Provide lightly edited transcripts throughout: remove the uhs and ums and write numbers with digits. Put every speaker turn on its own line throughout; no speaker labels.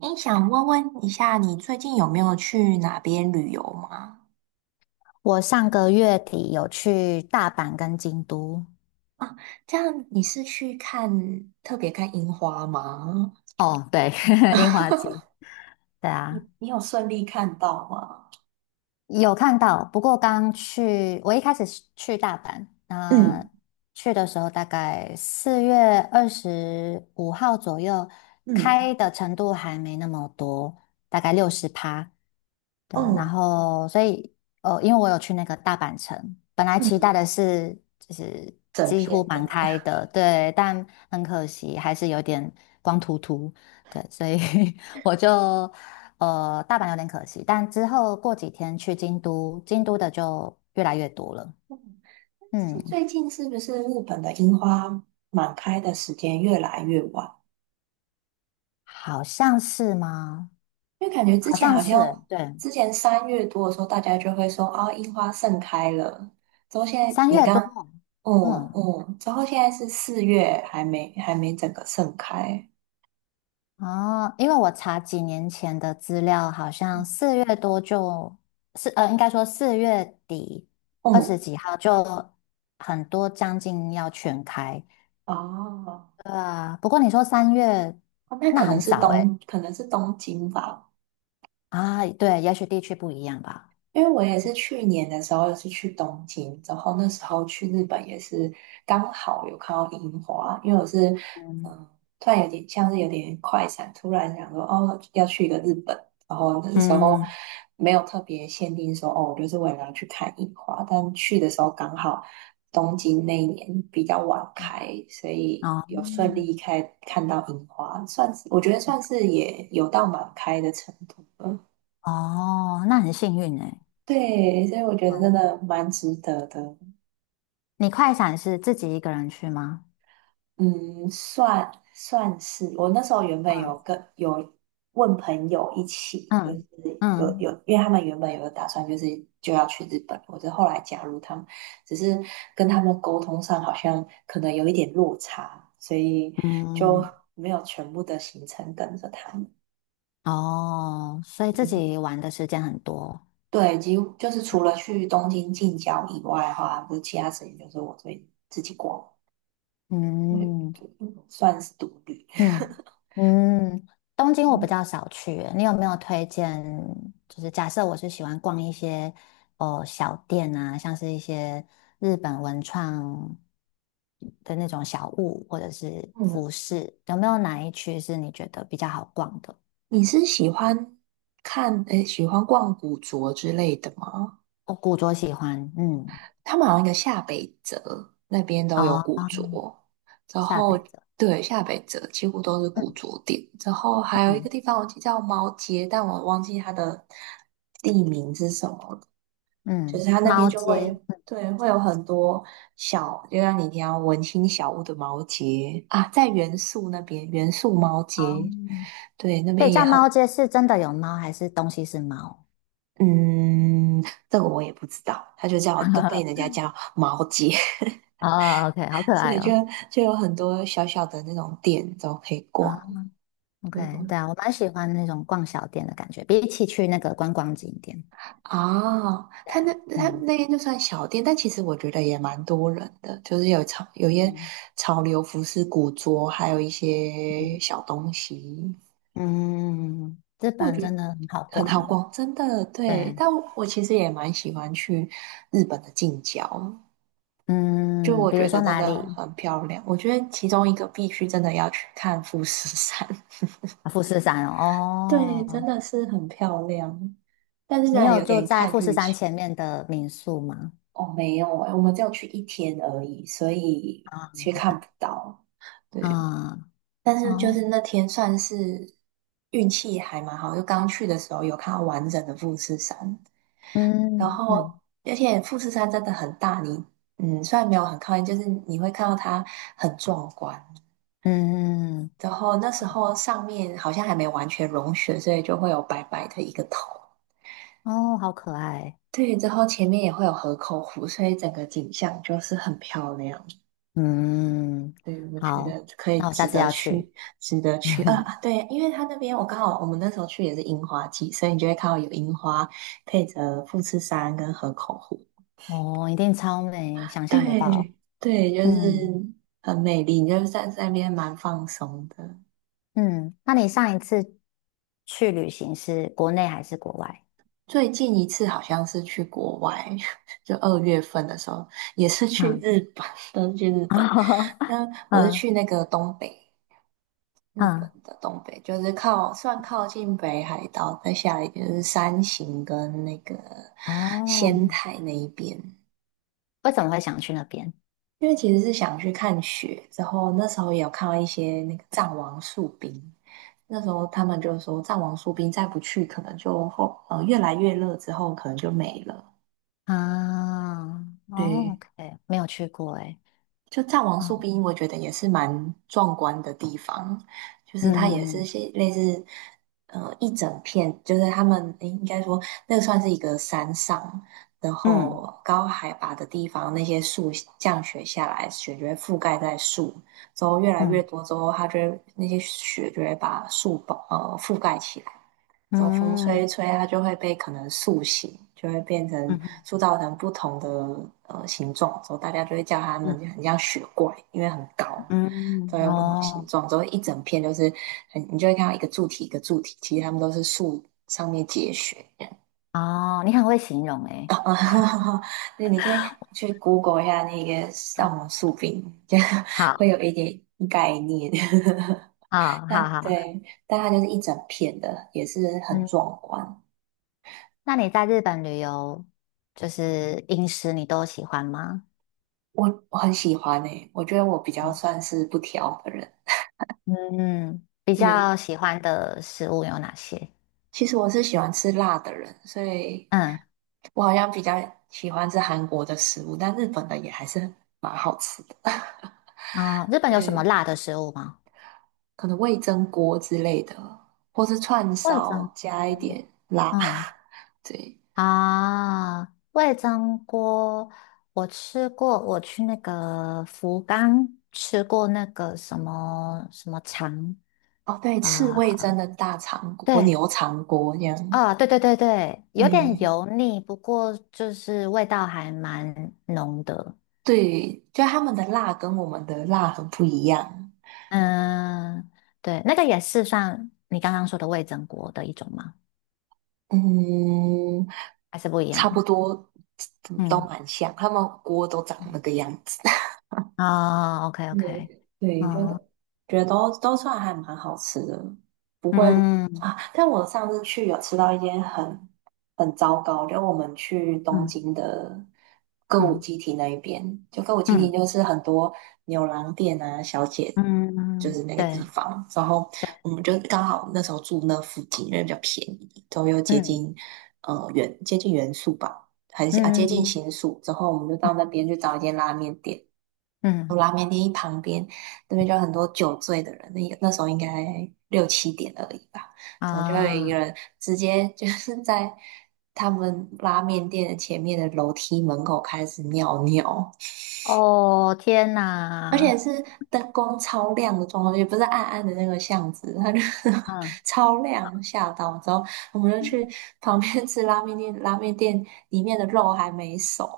诶，想问问一下，你最近有没有去哪边旅游吗？
我上个月底有去大阪跟京都，
啊，这样你是去看，特别看樱花吗？
哦，对，樱花季，对啊，
你有顺利看到吗？
有看到，不过刚去，我一开始是去大阪，那
嗯
去的时候大概4月25号左右，
嗯
开的程度还没那么多，大概60%，对啊，然
嗯
后所以因为我有去那个大阪城，本来期
嗯，
待的是就是
整
几乎
片的
满
嘛。
开的，对，但很可惜还是有点光秃秃，对，所以 我就大阪有点可惜，但之后过几天去京都，京都的就越来越多了。
嗯
嗯，
是最近是不是日本的樱花满开的时间越来越晚？
好像是吗？
因为感觉之
好
前
像
好
是，
像
对，
之前3月多的时候，大家就会说啊，樱花盛开了。之后现在
三
你
月多。
刚，嗯
嗯，
嗯，之后现在是4月，还没整个盛开。
哦，因为我查几年前的资料，好像4月多就，应该说4月底二十
嗯，
几号就很多将近要全开。
哦，
对啊，不过你说三月，
哦，那
那
可能
很
是
早诶。
东，可能是东京吧。
啊，对，也许地区不一样吧。
因为我也是去年的时候是去东京，然后那时候去日本也是刚好有看到樱花，因为我是嗯，突然有点像是有点快闪，突然想说哦要去一个日本，然后那时候
嗯。
没有特别限定说哦，我就是为了要去看樱花，但去的时候刚好东京那一年比较晚开，所以
哦
有顺利开看到樱花，算是我觉得算是也有到满开的程度了。
哦，那很幸运哎。
对，所以我觉得真
嗯，
的蛮值得的。
你快闪是自己一个人去吗？
嗯，算是我那时候原本有
嗯
跟有问朋友一起，就
嗯
是有，
嗯
因为他们原本有个打算，就是就要去日本，我就后来加入他们，只是跟他们沟通上好像可能有一点落差，所以
嗯，
就
嗯
没有全部的行程跟着他们。
哦，所以自
嗯，
己玩的时间很多。
对，几乎就是除了去东京近郊以外的话，就其他时间就是我自己逛。
嗯，
嗯算是独立。
嗯 嗯，东京我比
嗯，
较少去耶你有没有推荐？就是假设我是喜欢逛一些哦小店啊，像是一些日本文创的那种小物或者是
嗯
服饰，有没有哪一区是你觉得比较好逛的？
你是喜欢诶，喜欢逛古着之类的吗？
我古着喜欢，嗯，
他们好像一个下北泽那边都有
哦，
古着，然
下
后
北泽，
对，下北泽几乎都是古
嗯
着店，然后还有一个
嗯
地方我记得叫猫街，但我忘记它的地名是什么，就是
嗯，
它那边
猫
就
街，
会对会有很多小，就像你提到文青小屋的毛节啊，在元素那边元素毛
猫，
节，对那
所以
边也
叫猫
很
街是真的有猫还是东西是猫？
嗯，这个我也不知道，它就叫都被人家叫毛节，
哦 OK 好 可
所
爱
以就
哦。
就有很多小小的那种店都可以
啊。
逛，对，
OK，对啊，我蛮喜欢那种逛小店的感觉，比起去那个观光景点。
哦，
对，
他那他
嗯
那边就算小店，但其实我觉得也蛮多人的，就是有潮有一些
嗯
潮流服饰、古着，还有一些
嗯，
小东西，
嗯，日
我
本
觉得
真的很好
很
逛
好
诶。
逛，真的对。
对，
但我，其实也蛮喜欢去日本的近郊，就
嗯，
我
比
觉
如
得
说
真
哪
的
里？
很漂亮。我觉得其中一个必须真的要去看富士山，
啊富士山
对，
哦。
真
哦，
的是很漂亮，但是
你
呢
有
有
住
点
在
看
富士
运
山
气。
前面的民宿吗？
哦，没有诶，我们只有去一天而已，所以
啊
其实看不到。对，
啊
但是就
哦，
是那天算是运气还蛮好，就刚去的时候有看到完整的富士山，然
嗯
后
嗯
而且富士山真的很大，你嗯虽然没有很靠近，就是你会看到它很壮观。
嗯，
然后那时候上面好像还没完全融雪，所以就会有白白的一个头。
哦，好可爱。
对，之后前面也会有河口湖，所以整个景象就是很漂亮。
嗯，
对，我觉
好，
得可以
那我下
值
次
得
要去。
去，值得去啊！啊对，因为他那边我刚好我们那时候去也是樱花季，所以你就会看到有樱花配着富士山跟河口湖。
哦，一定超美，想象得到。
对对，就
嗯
是很美丽，你就是在那边蛮放松的。
嗯，那你上一次去旅行是国内还是国外？
最近一次好像是去国外，就2月份的时候，也是去
啊，
日本，都是去日本。那我是
嗯
去那个东北，日本
嗯，
的东北，就是靠算靠近北海道，再下来就是山形跟那个
哦，
仙台那一边。
为什么会想去那边？
因为其实是想去看雪，之后那时候也有看到一些那个藏王树冰，那时候他们就说藏王树冰再不去，可能就越来越热之后可能就没了。
啊，哦
对，
，OK，没有去过哎。
就藏王
哦，
树冰，我觉得也是蛮壮观的地方，就是它也是
嗯
些类似，呃，一整片，就是他们，诶，应该说那个算是一个山上，然
嗯
后高海拔的地方，那些树降雪下来，雪就会覆盖在树，之后越来越
嗯
多之后，它就会那些雪就会把树覆盖起来，走风吹
嗯
一吹，它就会被可能塑形，就会变成
嗯嗯
塑造成不同的呃形状，之后大家就会叫它们
嗯，
很像雪怪，因为很高，都
嗯，
有不同的形
哦
状，之后一整片都是很，你就会看到一个柱体一个柱体，其实它们都是树上面结雪。
哦，你很会形容哎。
对，你可以去 Google 一下那个上
嗯，
网树冰，就
好，
会有一点概念。
好，
但
好，好，
对，但它就是一整片的，也是很
嗯，
壮观。
那你在日本旅游，就是饮食你都喜欢吗？
我很喜欢诶，我觉得我比较算是不挑的人。
嗯，比
对，
较喜欢的食物有哪些？
其实我是喜欢吃辣的人，所以
嗯，
我好像比较喜欢吃韩国的食物，但日本的也还是蛮好吃的。
啊，日本有什么
对，
辣的食物吗？
可能味噌锅之类的，或是串
味噌
烧加一
锅
点辣。
嗯
对，
味噌锅我吃过，我去那个福冈吃过那个什么什么肠
哦对，赤味噌
啊，
的大肠锅、
对
牛肠锅这样。
啊，对对对对，有点
嗯，
油腻，不过就是味道还蛮浓的。
对，就他们的辣跟我们的辣很不一样。
嗯，对，那个也是算你刚刚说的味噌锅的一种吗？
嗯，
还是不一
差不
样。
多，都
嗯，
蛮像，他们锅都长那个样子。
哦，OK OK，
对，对，觉
哦，
得都算还蛮好吃的，不会
嗯
啊。但我上次去有吃到一间很很糟糕，就我们去东
嗯
京的歌舞
嗯
伎町那一边，就歌舞伎町
嗯
就是很多牛郎店啊、小姐，就
嗯，
是那个地
对
方。然后
对，
我们就刚好那时候住那附近，因为比较便宜，都又接
嗯
近接近原宿吧，很是啊接近
嗯
新宿。之后我们就
嗯
到那边去找一间拉面店。有
嗯
拉面店一旁边，那边就有很多酒醉的人，那时候应该六七点而已吧，然后就有一
啊，
个人直接 就是在他们拉面店的前面的楼梯门口开始尿尿，
哦，天
而且
哪，
是灯光超亮的状况，也不是暗暗的那个巷子，它就是
嗯，
超亮，吓到。之后我们就去旁边吃拉面店，拉面店里面的肉还没熟，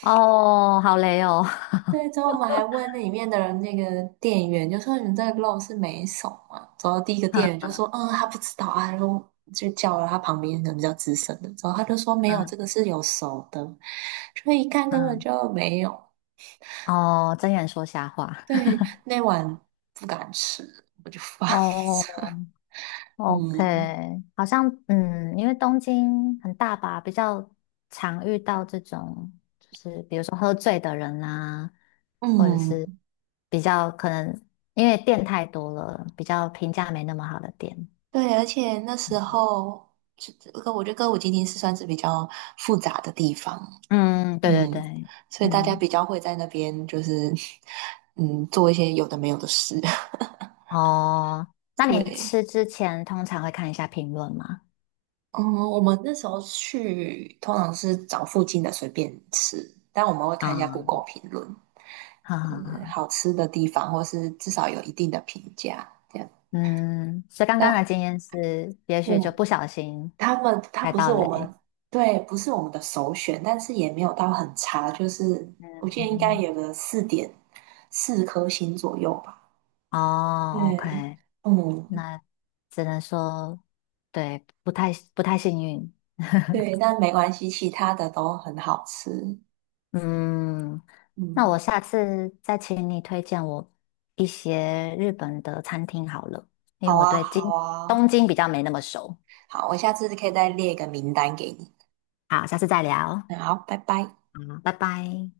哦，好累哦，
对，之后我们还问那里面的人，那个店员就说："你们这个肉是没熟吗？"之后第一个店员
嗯
就说："嗯，他不知道啊。"然后就叫了他旁边可能比较资深的，之后他就说："没有，
嗯
这个是有熟的。"所以一看根本
嗯，
就没有。
哦，睁眼说瞎话，
对，那碗不敢吃，我就放
哦，
着。
OK，
嗯
好像因为东京很大吧，比较常遇到这种，就是比如说喝醉的人啊，或者是
嗯，
比较可能因为店太多了，比较评价没那么好的店。
对，而且那时候这个，我觉得歌舞伎町是算是比较复杂的地方，
嗯，对对
嗯，
对，
所以大家比
嗯，
较会在那边就是 做一些有的没有的事。
哦，那你
对，
吃之前通常会看一下评论吗？
嗯，我们那时候去通常是找附近的随便吃，但我们会看
啊、
一下 Google 评论，
哈哈
嗯，
哈，
好吃的地方或是至少有一定的评价这样。
嗯，所以刚刚的
那
经验是，也许就
我
不小心
他
踩
不是
到
我
雷。
们，对，不是我们的首选，但是也没有到很差，就是我
嗯
记得应该
嗯。
有个4.4颗星左右吧。
哦
对，
，OK，
嗯，
那只能说，对，不太幸运。
对，但没关系，其他的都很好吃。
嗯，那我
嗯，
下次再请你推荐我一些日本的餐厅好了，因为
好
我
啊，
对京
好啊，
东京比较没那么熟。
好，我下次可以再列一个名单给你。
好，下次再聊。好，
嗯好，拜拜。
拜拜。